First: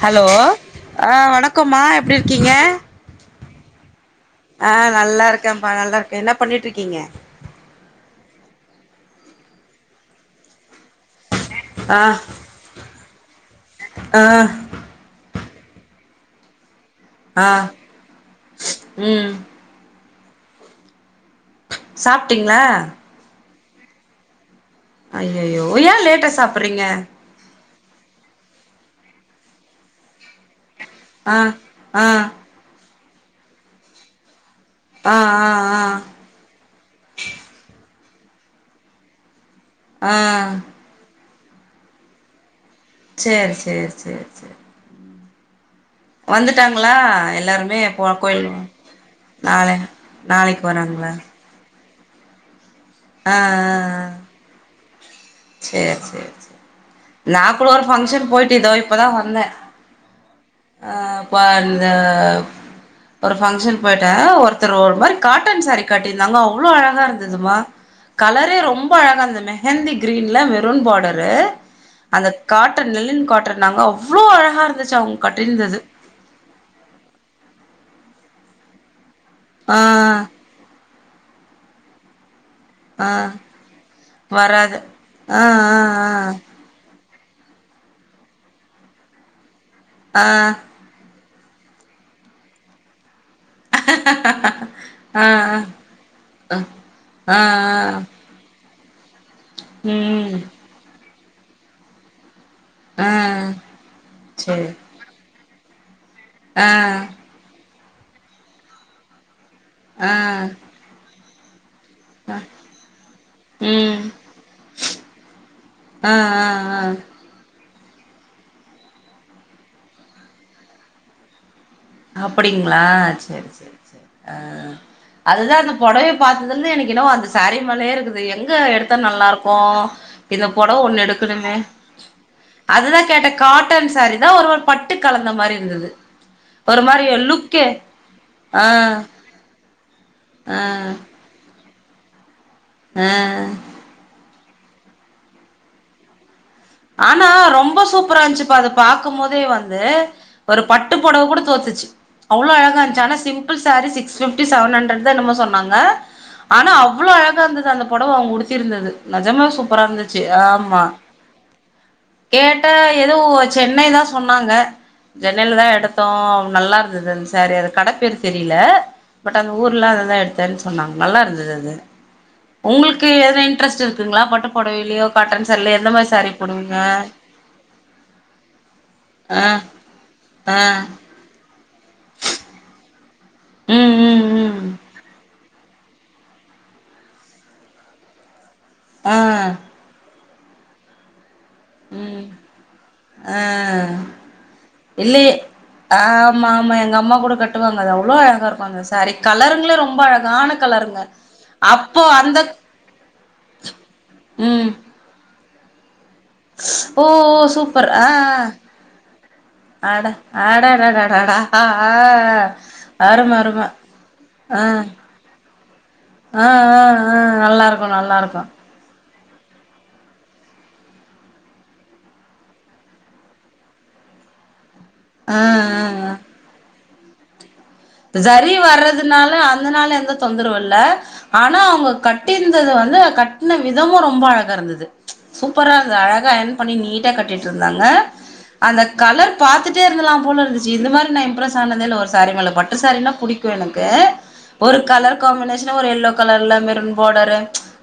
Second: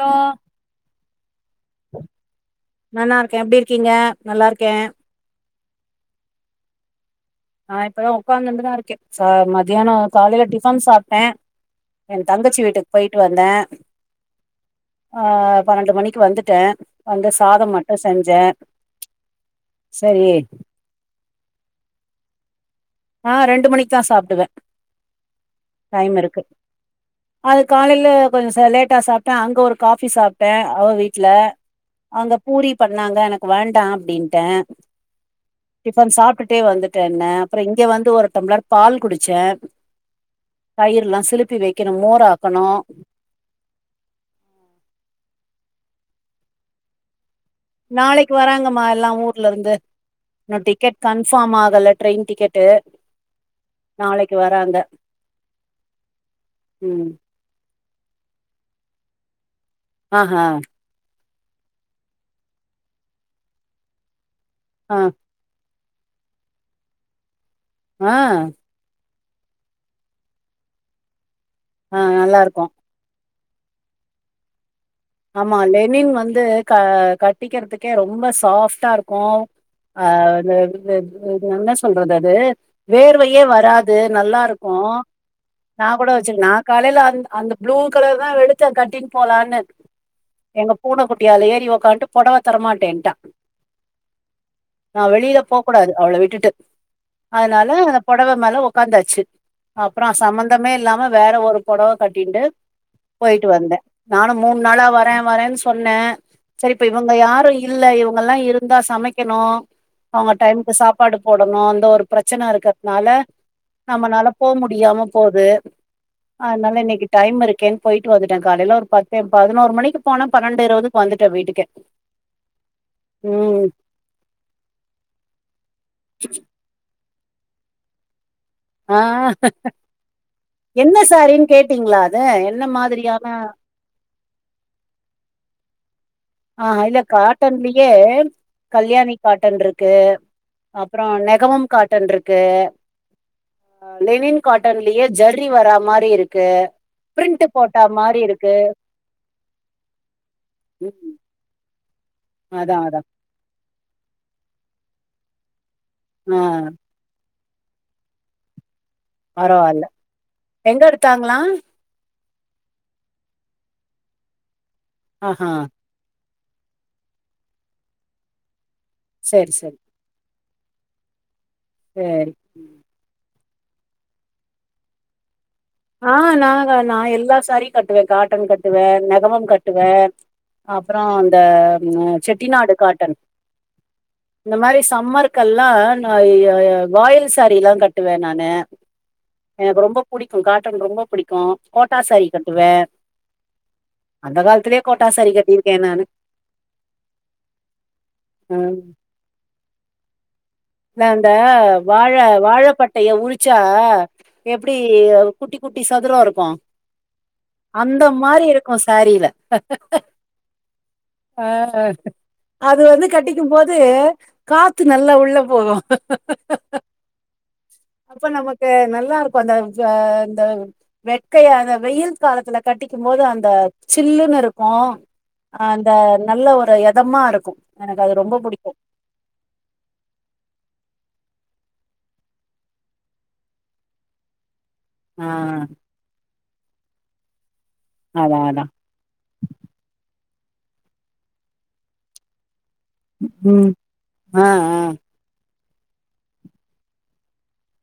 Hello ஆ வணக் க்கமா எப்படி இருக்கீங்க கீங்க ஆ நல்லா இருக் இக்கம்பா நல்லா இருக்க என்ன பண்ணிட்டு இருக்கீங்க நா இப்பதா உட்காந்துட்டுதான் இருக்கேன் ச மத்தியான காலையில டிஃபன் சாப்ட்டே ஆ எ தங்கச்சி வீட்டுக்கு போயிட்டு வந்தே ஆ ஆ பன்னெண்டு மணிக்கு வந்துட்டே வந்து ஆ சாதம் மட்டு செஞ்சே ம் சேரி சாப்பிட்டீங்களா அ ரெண்டு மணிக்குதா சாப்டுவே அய்யய்யோ ஏன் லேட்டா சாப்புறீங்க காலையில கொஞ்ச ச லேட்டா சாப்டே அங்க ஒரு காஃபி சாப்டே அவ வீட்ல ஆ ஆ அங்க பூரி பண் நாந்தா எனக்கு வேண்டா அப்டின்ட்டே ஆ ஆ ஆ டிஃபன் சாப்டுட்டே வந்துட்டேன்ன இங்க வந்து ஒரு டம்ளர் பால் குடிச்சே ஆஹ் த்தி வைக்கணு மோராக்காணு சேர் சேர் சேர் சேர் வந்துட்டாங்களா எல் நாளைக்கு வராங்கம்மா எல்லா ஊர்லருந்து நாளை நாளைக்கு இன்னு டிக்கெட் வராங்களா கன்ஃபார்ம் ஆகல ட்ரெயின் டிக்கெட்டு ஆ ஆ ஆ நாளைக்கு வராங்க சேர் சேர் சேர் ம் நா கூடோ ஃபங்ஷன் போயிட்டு இதோ இப்பதா வந்தே ஆ ஹா ப இந்த ஒரு ஃபங்ஷன் போயிட்டே ஒரு த்தர் ஒரு ஆ மாரி காட்டன் சாரி கட்டிருந்தாங்க அவ்ளோ அழகா இருந்ததுமா ஆ கலரே ரொம்ப அழகாருந்த து மெஹந்தி க்ரீன்ல மெரூன் பாடரு ஆ அந்த நல்லா இருக்கு காட்டன் லெனின் காட்டன் நாங்க அவ்ளோ அழகா இருந்துச் ஆமா லெனின் வந்து க கட்டிக்கிறத்துக் கே ரொம்ப சாஃப்டா இருக் கோ ஆ அ ந் இது இல்ல இத் இது என்ன சொல்றது அது ஆ வேர்வையே வராது நல்லா வராது இருக்கோ ஆ நா கூட வெச்சுருக் நா காலைல அந்த அந்த ப்ளூ கலர் தா எடுத்த கட்டின் போலான்னு ஆ ஆ எங்க பூன குட் டி அதுல ஏறி ஒக்கான்ட்டு பொடவ தரமாட்டேன்ட்டா நா ஆ ஆ வெளில ஆ போக்கூடாது அவள விட்டுட்டு ஆ ஆ அதனால பொடவ மேல ஒ ஒக்காந்தாச்சு அப்றோ ம் சம்மந்தமே இல்லாம வேற ஒரு பொடவ கட்டின்டு ஆ போயிட்டு வந்தே நானோ மூணு சேரி நால வர வரேன் சொல் சொன்ன ஆ சரிப்ப இவங்க யாரோ இல்ல இவங்க ல்லா இருந்தா சமைக்கணோ ஆ அவுங்க டைமுக்கு சாப்பாடு போடணோ ஒரு பிரச்சனருக்கிறதுனால ம் நம்மனால போ முடியாம போது ஆ ஆ அதனால ஆ இன்னிக்கு டைம் இருக்கு கேன் போயிட்டு வந்துட்டே காலையில ஒரு பத் ஏ பதுனோரு மணிக்கு போனா பன்னெண்டு இருவதுக்கு வந்துட்ட வீட்டுக்கே அப்புடிங்ளா சரி சரி சரி ஆ அதுதா இந்த போ ட்ரையல் பாத்ததுல்ல எனக்கென்னவோ அந்த ஸ் சேரி மேலையே இருக்குது இது எங்க எடுத்தா ஆ நல்லாருக்கூ இந்த பொடவ என்ன ஒண்ணு சாரின்னு எடுக்கணுமே கேட்டீங்களா அது என்ன அதுதா மாதிரியான கேட்ட காட்டன் சேரீதா ஒரு ஒரு பட்டு கலந்த மாரி இருந்துது ஆ ஆ இல்ல காட்டன்லியே ஆ கல்யாணி காட்டன்ட்ருக்கு ஆ அப்புறோ நெகவும் கா டன்ட்ருக் கு ஆ அ லெலின் காட்டன்லயே ஜர்ரி வரா மாரி இருக் ஆனா ரொம்ப சூப்பரா இருக்கு இருந்ச்சுப்ப அது பாக்கும் போதே வந்து ஒரு பட்டு ம் பொடவ கூட தோச்சுச்சு அவ்ளோ அதா அழகா அதா இருந்சு ஆனா சிம்பிள் ஸ் sari six fifty seven hundred தா என்னமோ சொன்னாங் க ஆ ஆனா அவ்ளோ அழக் கா இருந்துது அந்த பொடவ அவங்க உடுத்தி இருந்தது நெஜமே சூப்பரா பரவால்ல இருந்துச்சு ஆமா எங்க எடுத்தாங்களா கேட்ட ஏதோ சென்னை தா சொன்னாங்க சென்னை ஆஹா ல தா எடுத்தோ நல்லா இருந்துது இந் சேரீ அது கட பேர் தெரில பட் அந்த செரி செரி ஊர்ல அததா எடுத் தன் சொன்னாங்க நல்லா இருந்துது அத் சேரி உங்களுக்கு எதை- ட்ரஸ்ட் இருக்குங்களா பட்டு புடவைலியோ காட்டன்ஸ் தெர்ல எந்தமாரி ஆ சாரி நாங்க நா எல்லா சாரியும் கட்டுவேன், காட்டன் கட்டுவேன், ஆ நெகமம் கட்டுவேன், ஆ அப்புறம் இந்த அஹ் செட்டிநாடு காட்டன் ம் ம் ம் இந்தமாரி சம்மருக்கெல்லாம் நா இய் யா வாயில் சாரீ தான் கட்டுவேன் நானு ஆ எனக்கு ரொம்ப புடிக் அஹ் காட்டன் ரொம்ப புடிக் உம் ஆஹ் அந்த காலத்திலயே கோட்டா இல்லிய சாரீ கட்டியிருக்கே நானு ஆமா ஆமா எங்க அம்மா கூட கட்டுவாங்க அதுல அவ்ளோ அழகா இருப்பாங்க சேரி கலருங்களும் ரொம்ப அழகான கலருங்க த அந்த அப்போ வாழ அந்த வாழப்பட்டைய உரிச்சா ம் எப்டி இரு குட்டி குட்டி சத் சதுரோ இருக்கு ஓ ஓ சூப்பர் அந்த ஆ மாரி இருக்கு சேரில ஆ அட அடடடடடா அ ஆ ஆ அது வந்து அரும கட்டிக்கு போது காத்து நல்லா உள்ள போகு ஆஹ் ஆஹ் ஆஹ் நல்லாருக்கு அப்ப நல்லாருக்கு நமக்கு நல்லா இருக்கு அந்த அ அந்த வெக்கைய அந்த வெயில் காலத்துல கட்டிக்கு போது அந்த சில்லுன்னு இருக் ப்ப ஆ அந்த நல்ல ஒரு எதமா இருக்கு எனக்கு அது ரொம்ப ஷரி புடிக்கு வர்றதுனால அந்த நாள்ல எந்த தொந்தரவு இல்ல ஆனா அவங்க கட்டிருந்தது வந்து கட்ன விதமு ரொம்ப அழகா இருந்துது ஆ ச் சூப்பரா இருந்தது அழகா எந் பண்ணி நீட்டா கட்டி கட்டிருந்தாங்க அதா அதா அந்த கலர் பாத்துட்டே இருந்துல்லா போல ச்சி இந்த மாரி நான் இம்ப்ரஸ் ஆனதே இல்ல ஒரு சாரி ப பட்டு சேரினா புடிக்கு ம் எனக்கு ஆ ஆ ஒரு கலர் காம்பினேஷன் என்ன ஒரு யெல்லோ கலர்ல மெருன் பாடரு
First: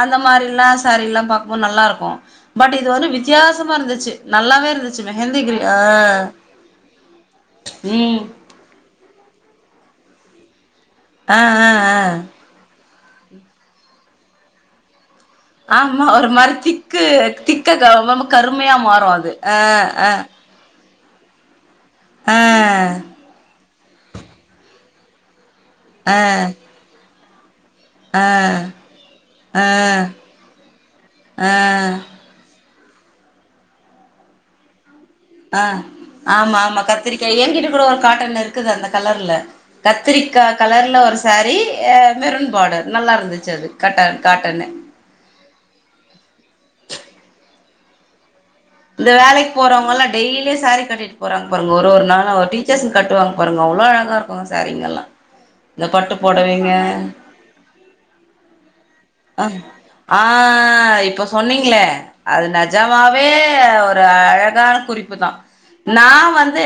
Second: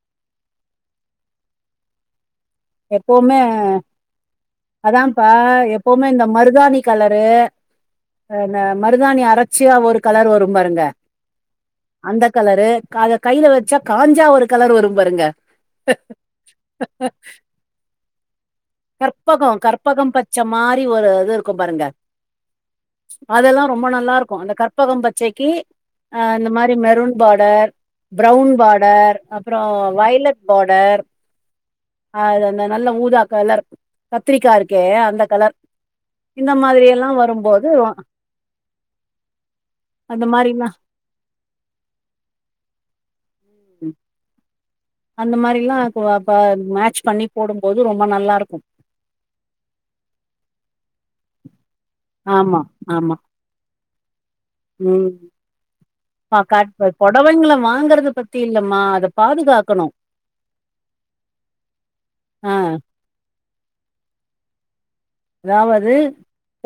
அந்த மாரில்லா சேரிலா பாக்குபோது நல்லா இருக்கு எப்பவுமே இருந்துச்சு அதாப்பா மெஹந்தி கிரி ஆ எப்பவுமே இந்த மருதாணி கலரு ம் அ மருதாணி அர் தொடர்ச்சியா ஒரு கலர் வரு பாருங்க ஆ ஆ அந்த ஆ கலரு அத கையில வச்சா காஞ்சா ஒரு கலரு வரு பாருங்க ஆமா ஒரு மரத்திக்கு திக் க்கமமா கருமையா மாறு அது அஹ் ஆஹ் ரி ஒரு இது இருக்கு பாருங்க ஆஹ் அதெல்லா ரொம்ப நல்லா இருக்கு அந்த கற்பக பச்சைக்கு அஹ் அந்த அ மாரி மெருன் பாடர் அ ப்ரவுன் பார்டர் அப்பறோ அ வைலட் பார்டர் அ அது வந் நல்ல ஊதா கலர் கத்திரிக்கா இருக்கே அந் அ ஆமா ஆமா கத்திரிக்காய் என்கிட்ட வரும்போது கூட ஒரு காட்டன் இருக்குது அந்த கலர்ல அந்த கத்திரிக்கா மாரிலா கலர்ல ஒரு சாரி மெருன் பாடர் நல்லா இருந் ச்சுது கட்ட காட்டனு அந்த மாரில்லா அப்போ அப்ப மேட்ச் பண்ணி போடும்போது ரொம்ப நல்லாருக்கும் இந்த வேலைக்கு போறவுங்கல்லா டெய்லி சாரி கட்டிட்டு போறாங்க பாருங்க ஒரு ஒரு நாளு ஆமா டீச்சர்ஸ்க ஆமா கட்டு வாங்க பாருங்க அவ்ளோ அழகா இருக்குங்க சாரிங்கல்லா ம் இந்த பட்டு பா பொடவீங்க காட் புடவைங்கள வாங்கறத பத்தி இல்லம்மா அத அஹ பாதுகாக்கணு ஆஹ் இப்போ சொன்னீங்களே அது ஆ நெஜாமாவே ஒரு அழகான குறிப் அதாவது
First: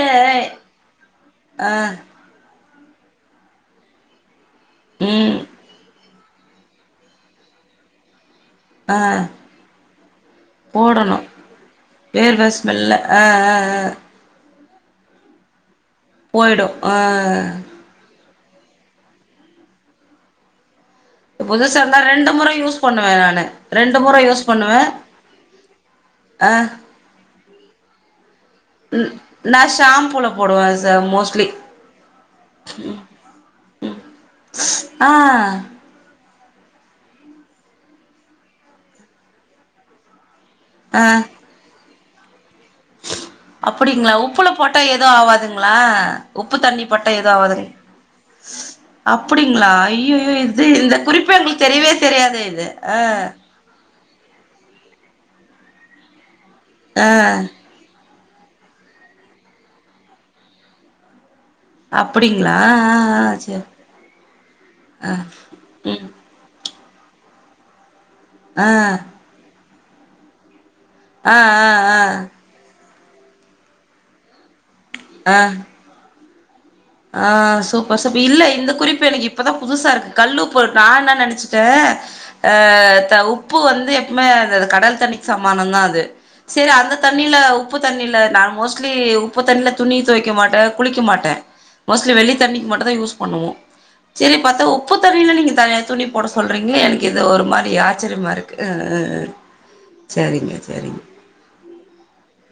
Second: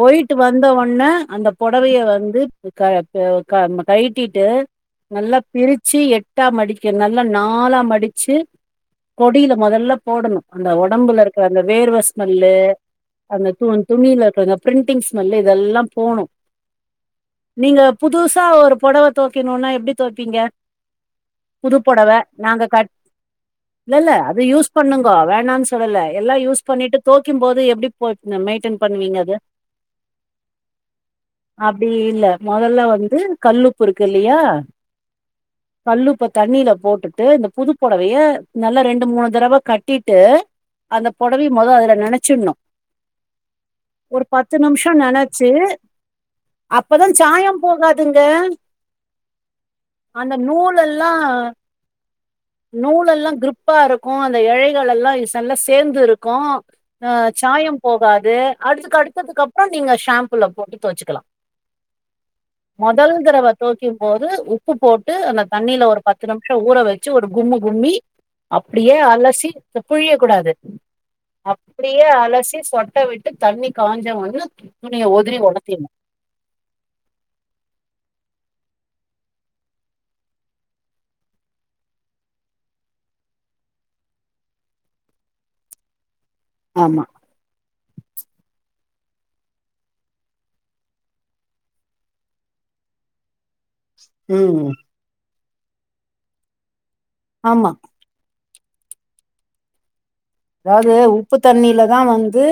போயிட்டு வந்தவோடன அந்த ஆ பொடவய வந்து பு கழ ப்பு கழ கழ்டிட்டு ம் நல்லா பிரிச்சு எட் எட்டா மடிக்க நல்ல நாலா மடிச்சி ஆ கொடில மொதல்ல போடணு அந்த போடணு ஒடம்புல இருக்கிற அந்த வேர்வ வேர்வஸ்மல்லு ஸ்மெல்ல ஆ ஆ அந்த தூண் ஆ துணில இருக்கறத பிரிண்டிங் ஸ்மெல்லு இதெல்லா போனு போயிடு ஆ நீங்க புதுஸ் சா ஒரு பொடவ தொவய்க்ணுனா எப்டி தொவப்பீங்க புதுசா இருந்தா புதுப்பொடவ ரெண்டு முறை நாங்க யூஸ் கட் பண்ணுவே நானு ரெண்டு இல்லல்ல முறை அது யூஸ் பண்ணுவே பண்ணுகோ வேணானு சொல்லல எல்லா ஆ யூஸ் பண்ணிட்டு தொய்க்குபோது எப்டி இந்த மெயிடென் பண்ணுவீங்க அத நா ஷாம்பூல போடுவே சார் மோஸ்ட்லி அப்டி இல்ல மொதல்ல வந்து கல்லுப்பு இருக்கு இல்லியா ஆ கல்லுப்ப தண்ணில போட்டுட்டு இந்த புது பொடவய நல்லா ரெண்டு மூணு தடவ கட்டிட்டு ஆ அந்த பொடவய மொத அதுல நெனச்சிட்னு அப்டிங்களா உப்புல போட்டா நிமிஷோ எது நெனச்சு ஆவாதுங்களா உப்பு தண்ணி அப்பதா பட்டா ஏது சாயம் ஆவாதுங் போகாதுங்க அப்டிங்களா அந்த ஐய்யையோ இது நூல் இந்த எல்லா குறிப்பே எங்களுக்கு தெரியவே தெரியாது இது அ க்கு அந்த எழைகள் எல்லா இ நல்ல சேந்து இருக்கு அ ஆ சாயம் போகாது அது அடுத்ததுக்கு அப்பறோ நீங்க ஷாம்புல போட்டு தொவச்சுக்கலா அப்டிங்களா ஆ மொதல் ஆ ஆ தடவ சேரி தொவைக்கு போது உப்பு போட்டு அந்த தண்ணில ஒரு ம் பத்து நிமிஷோ ஊற வை ச்சு ஒரு கும்மு கும்மி ஆ அப்டியே அலசி த புழிய கூடாது ஆ ஆ ஆ பொட்ட விட்டு தண்ணி காஞ்ச ஒண்ண நீங்க ஆ ஒதுரி ஆ ஒலத்திர்னும் ஆ சூப்பர் சூப் இல்ல இந்த குறிப்பு எனக்கு இப்பதான் புதுசாருக்கு கல்லுப்போட்டா நான் என்ன நெனச்சுட்டேன் அ உப்பு வந்து எப்பமே கடல் தண்ணிக் சமானந்தாம் அது சேரி அந்த ஆமா தண்ணில உப்பு தண்ணில நா மோஸ் லி உப்பு தண்ணில துணி தொவெக்க மாட்டேன் குளிக்க மாட்டேன் மோஸ்ட்லி வெள்ளி தண்ணிக்கு மட்டுந்தான் யூஸ் பண்ணுவோம் செரி பாத்தா ம் உப்பு தண்ணில நீங்க தனியா துணி போட சொல்றீங்ளே இது ஒரு மாரி ஆமா ஆச்சர்யமாருக் க்க அதாவ்து உப்பு தண்ணில தா வந்து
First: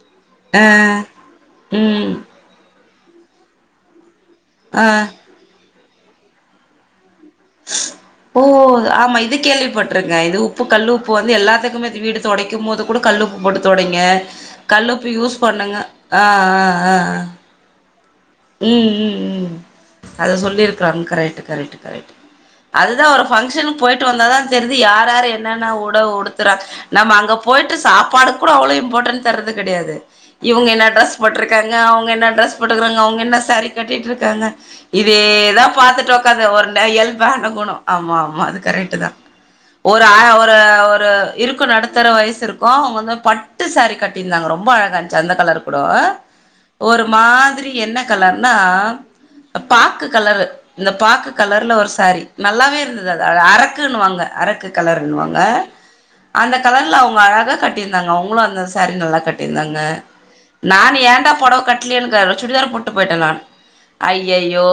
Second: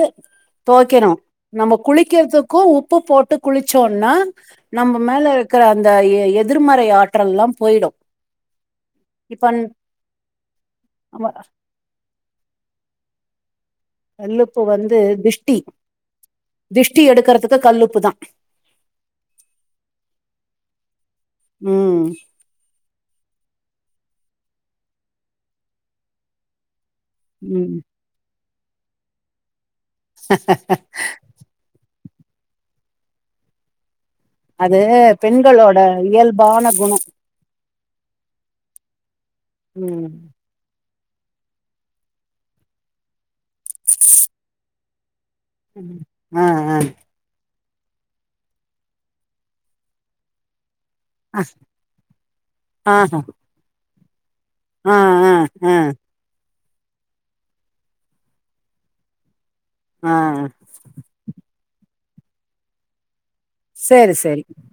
ஆ தோக்கெணு நம்ம ம் குளிக்கற்துக்கு உப் பு போட்டு குளுச்சோன்னா நம்ப ஆ மேல இக்குற இந்த எ எதிர்மறை ஆ ஓ ஆமா இது இப்ப கேள்விப்பட்ருக்கே இது உப்பு கல்லுப்பு ஆமா வந்து எல்லாத்துக்குமே வீடு தொடைக்கும் போது குட கல்லுப்பு போட்டு தொடைங்க வந்து கல்லுப்பு யூஸ் திஷ்டி பண்ணுங்க ஆ ஆ ஆ ஆ திஷ்டி எடுக்கறதுக்கு கல்லுப்பு தா ம் ம் ம் அத சொல்லி இருக்குறாங் கரேட்டு கரெட்டு ம் கரேட்டு அதுதா ஒரு ஃபங்ஷனுக் போயிட்டு வந்தாதா தெரிது யாராரு என்னன்ன உட உடுத்துறா நம்ம அங்க போயிட்டு ம் சாப்பாடு கூட அவ்ள இம்பாட்டன் தர்றது கெடயாது இவுங்க என்ன ட்ரஸ் போட்ருக்காங்க அவுங் க என்ன ட்ரெஸ் போட்டுக்குறாங்க அவுங் என்ன சாரீ கட்டிட்ருக் காங்க அது இதேதா பெண்களோட பாத்துட்டு ஒக்கார்னு இயல்பான ஒர்னெ குணோ இயல்பான கொணொ ஆமா ஆமா அது கரேக்ட்டு தா ஒரு ம் ஆ ஒரு ஒர் ஒரு இருக்கு நடுத்தர வயசிருக்கூ அவுங்கந்த பட்டு சாரி கட்டிந்தாங்க ரொம்ப அழகா ச்சந்த கலர் கூட ஆ ஆ ஒரு மாதிரி என்ன கலர்னா பாக்கு கலரு இந்த பாக்கு கலர்ல ஒரு சாரி நல்லாவே ஆ இருந்தது அது அர குணுவாங்க அரக்கு ஆ கலர் என்ண்ணுவாங்க ஆ ஆ அந்த கலர்ல அவுங்க அழகாக கட்டியிருந்தாங்க அவுங்களும் அந்த சாரீ நல்லா கட்டி இருந்தாங்க ஆ நான் ஏடா போடோ கட்ட ட்னேன் சுடிதார் போட் டு போய்ட்டன் நான் சரி, சரி. ஐய்யயோ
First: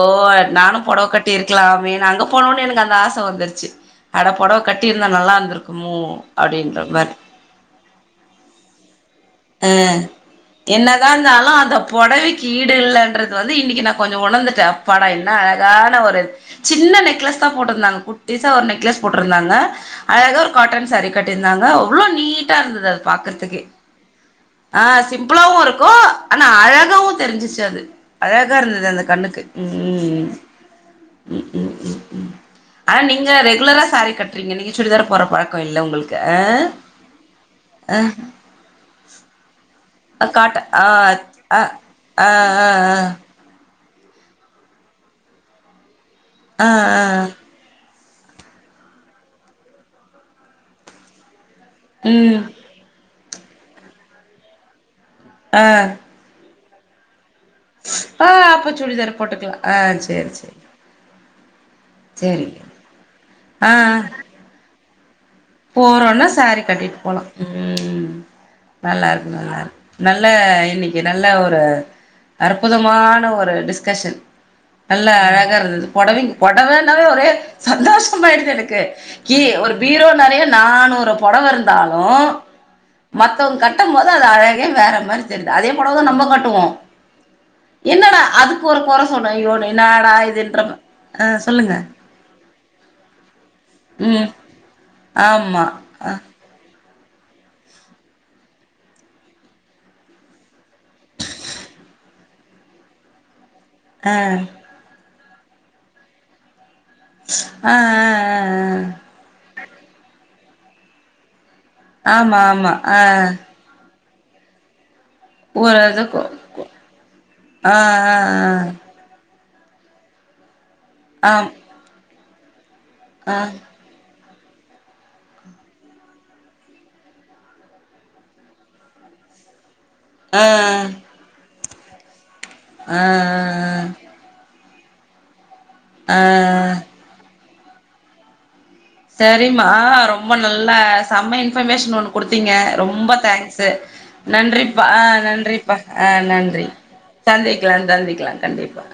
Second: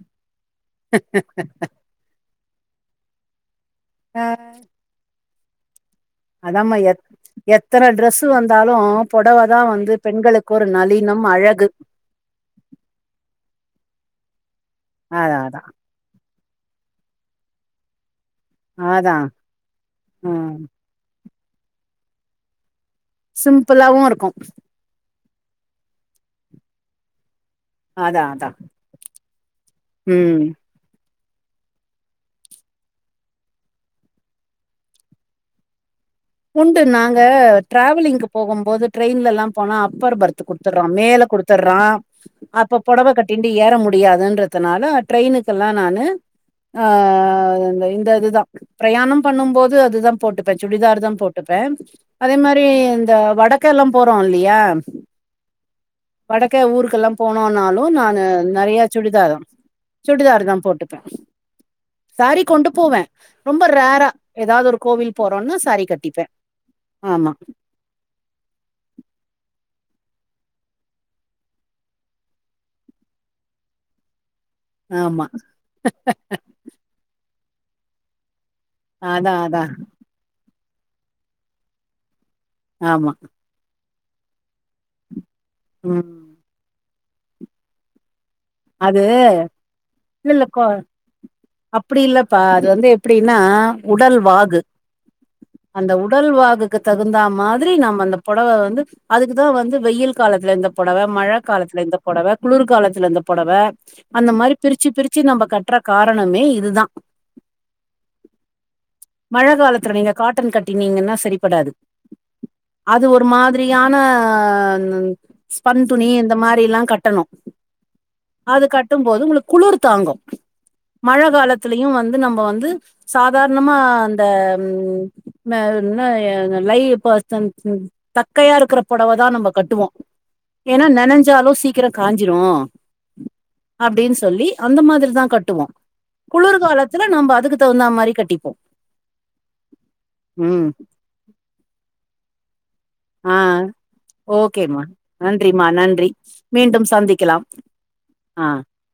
நானும் பொடவ கட்டிருக்கலாமே நாங் போனவுனே எனக்கு அந்த ஆசை வந்துருச்சு அட பொடவ கட்டிருந்தா நல்லா இருந்துற் அதமா எத் எத்தன ட்ரெஸு வந்தாலு பொடவ அ என்னதா இந்தாலு அழகு. அந்த பொடவிக் ஈடு இல்லன்றது வந் இன்னிக்கு நா கொஞ்சோ ஒணர்ந்துட்டே அ ப்பாடா என்ன அதான், அதான். அழகான ஒரு சின்ன நெக்லஸ் தா போட்ருந்தாங் குட் டீசா ஒரு நெக்லஸ் அதான். போட்ருந்தாங்க அழகா ஒரு ம். காட்டன் சாரீ கட்டிர்ந்தாங்க அவ்ளோ நீட்டா இருந்துது அது சிம்பிளாவு இருக்கு ஆஹ் சிம்பிளாவு இருக்கு ஆனா அழகாவு தெரிஞ்சுச்சு [unintelligible] அதான், அழகா அதான். இருந்துது அந்த கண்ணுக்கு உம் ம். ம் ம் ம் ம் ஆனா நீங்க ரெகுலரா சாரி கட்றீங்க நீங்க சுடிதாரு போற பழக்கோ இல்ல உங்குளுக் உண்டு நாங்க டிராவலிங்க்கு போகும் போது ட்ரெயின் ல போனா அப் ப்பர் ஆ பர்த்து காட்ட குடுத்துட்றா ஆ மேல ஆ குடுத்துட்றா ஆ ஆ அப்ப பொடவ ஆ கட்டின்ட்டு ஏற மு முடியாதுன்றதுனால ட்ரெயினுக்கெல்லா நானு ஆ அ அந்த இந்த அது தா பிரயாணம் பண்ணும் போது அது தா போட்டுப்பே சுடிதார் தா போ ட்டுப்பே ஆ அதே ம் மாரி இந்த வடக்க எல்லா போறோ இல்லையா அ க்க ஊருக்கெல்லாம் போனோனாலு நானு அப்ப நெறைய சுடிதார் சுடிதா தா போட்டுக்கலா ஆ சேரி சுடிதாரு தா சேரி போட்டுப்பே சாரி சேரிங்க கொண்டு போவே ரொம்ப ஆ ரேரா எதாவ்து ஒரு கோ போவே போறோன்னு சேரி கட்டி சேரி கட்டிட்டு போலாம் உம்ம் நல்லா இருக்கு நல்லா இரு நல்ல இன்னைக்கு நல்ல ஒரு அற்புதமான ஒரு டிஸ்கஷ்ஷன். நல்ல ஆமா அழகா இருந்தது பொடவைங் பொடவனாலே ஒரே சந்தோஷமாயிடுது எனக்கு க்கு அதா கீ அதா ஒரு பீரோ நானூறு பொடவ இருந்தாலும் ஆமா மத்தவங் கட் கட்டும் போது அது அழகே வேற மாறி. தெரில அதே பொடவதான் நம்ப ம் கட்டுவோம், என்னடா அதுக்கு ஒரு கொற அது சொன்னே ஐயோ என்னடா இதுன்ற இல்லல்லகொ மா ஆ சொல்லுங்க அப்படி இல்லப்பா அது வந்து எப்டின்னா, உடல் ம் வாகு, ஆமா அந்த அ உடல் வாகு துக்கு தகுந்தா மாதிரி நாம அந்த பொடவ வந்து அதுக்கு தா வந்து வெயில் காலத்துல இந்த பொடவ மழக்காலத்துல இந்த பொடவ குளுர் காலத்துல இந்த பொ பொடவ ஆ அந்த மாரி பிரிச்சி பிரிச் வச்சு நம்ம கட்ற காரணமே இதுதான் ஆஹ் ஆஹ் ஆஹ் இப்ப நீங்க காட்டன் கட்டினீங்கன்னா சரிப்படாது ஆமா, ஆமா ஆஹ் ஆஹ் ஆஹ் ஸ்பன் துணி இந்த மாரி லாம் கட்டணும். ஆ ஆ அது கட்டும் போது உங்ளுக் குளுர் தாங்கும் மழ ஆ ஆம் காலத்லயும் வந்து நம் இப்ப வந்து ஆ சாதாரணமா த ம் ம் மே இன்ன என்ன லை பர்சன் தக்கையா இருக்கிற புடவை தான் நம்ம கட்டுவோம் ஆ ஏன்னா ஆ நெனஞ்சாலும் சீ சீக்கிரம் காஞ்சிரும் ஆ அப்டின் சொல்லி அந்த மாதிரி தான் கட்டுவோம் ஆ குளிர்காலத்துல நம்ம அதுக்கு தகுந்தா மாரி கட்டிப்போ சரிமா ரொம்ப ம் நல்லா சம்ம இன்பர்மேஷன் ஒண்ணு குடுத் தீங்க ரொம்ப ஆ தேங்க்ஸு ஓகேமா நன்றிப்பா அ நன்றிமா நன்றிப்பா அ நன்றி நன்றி மீண்டும் சந்திக்கலாம் சந்திக்லா சந்திக்லா ஆ கண்டிப்பா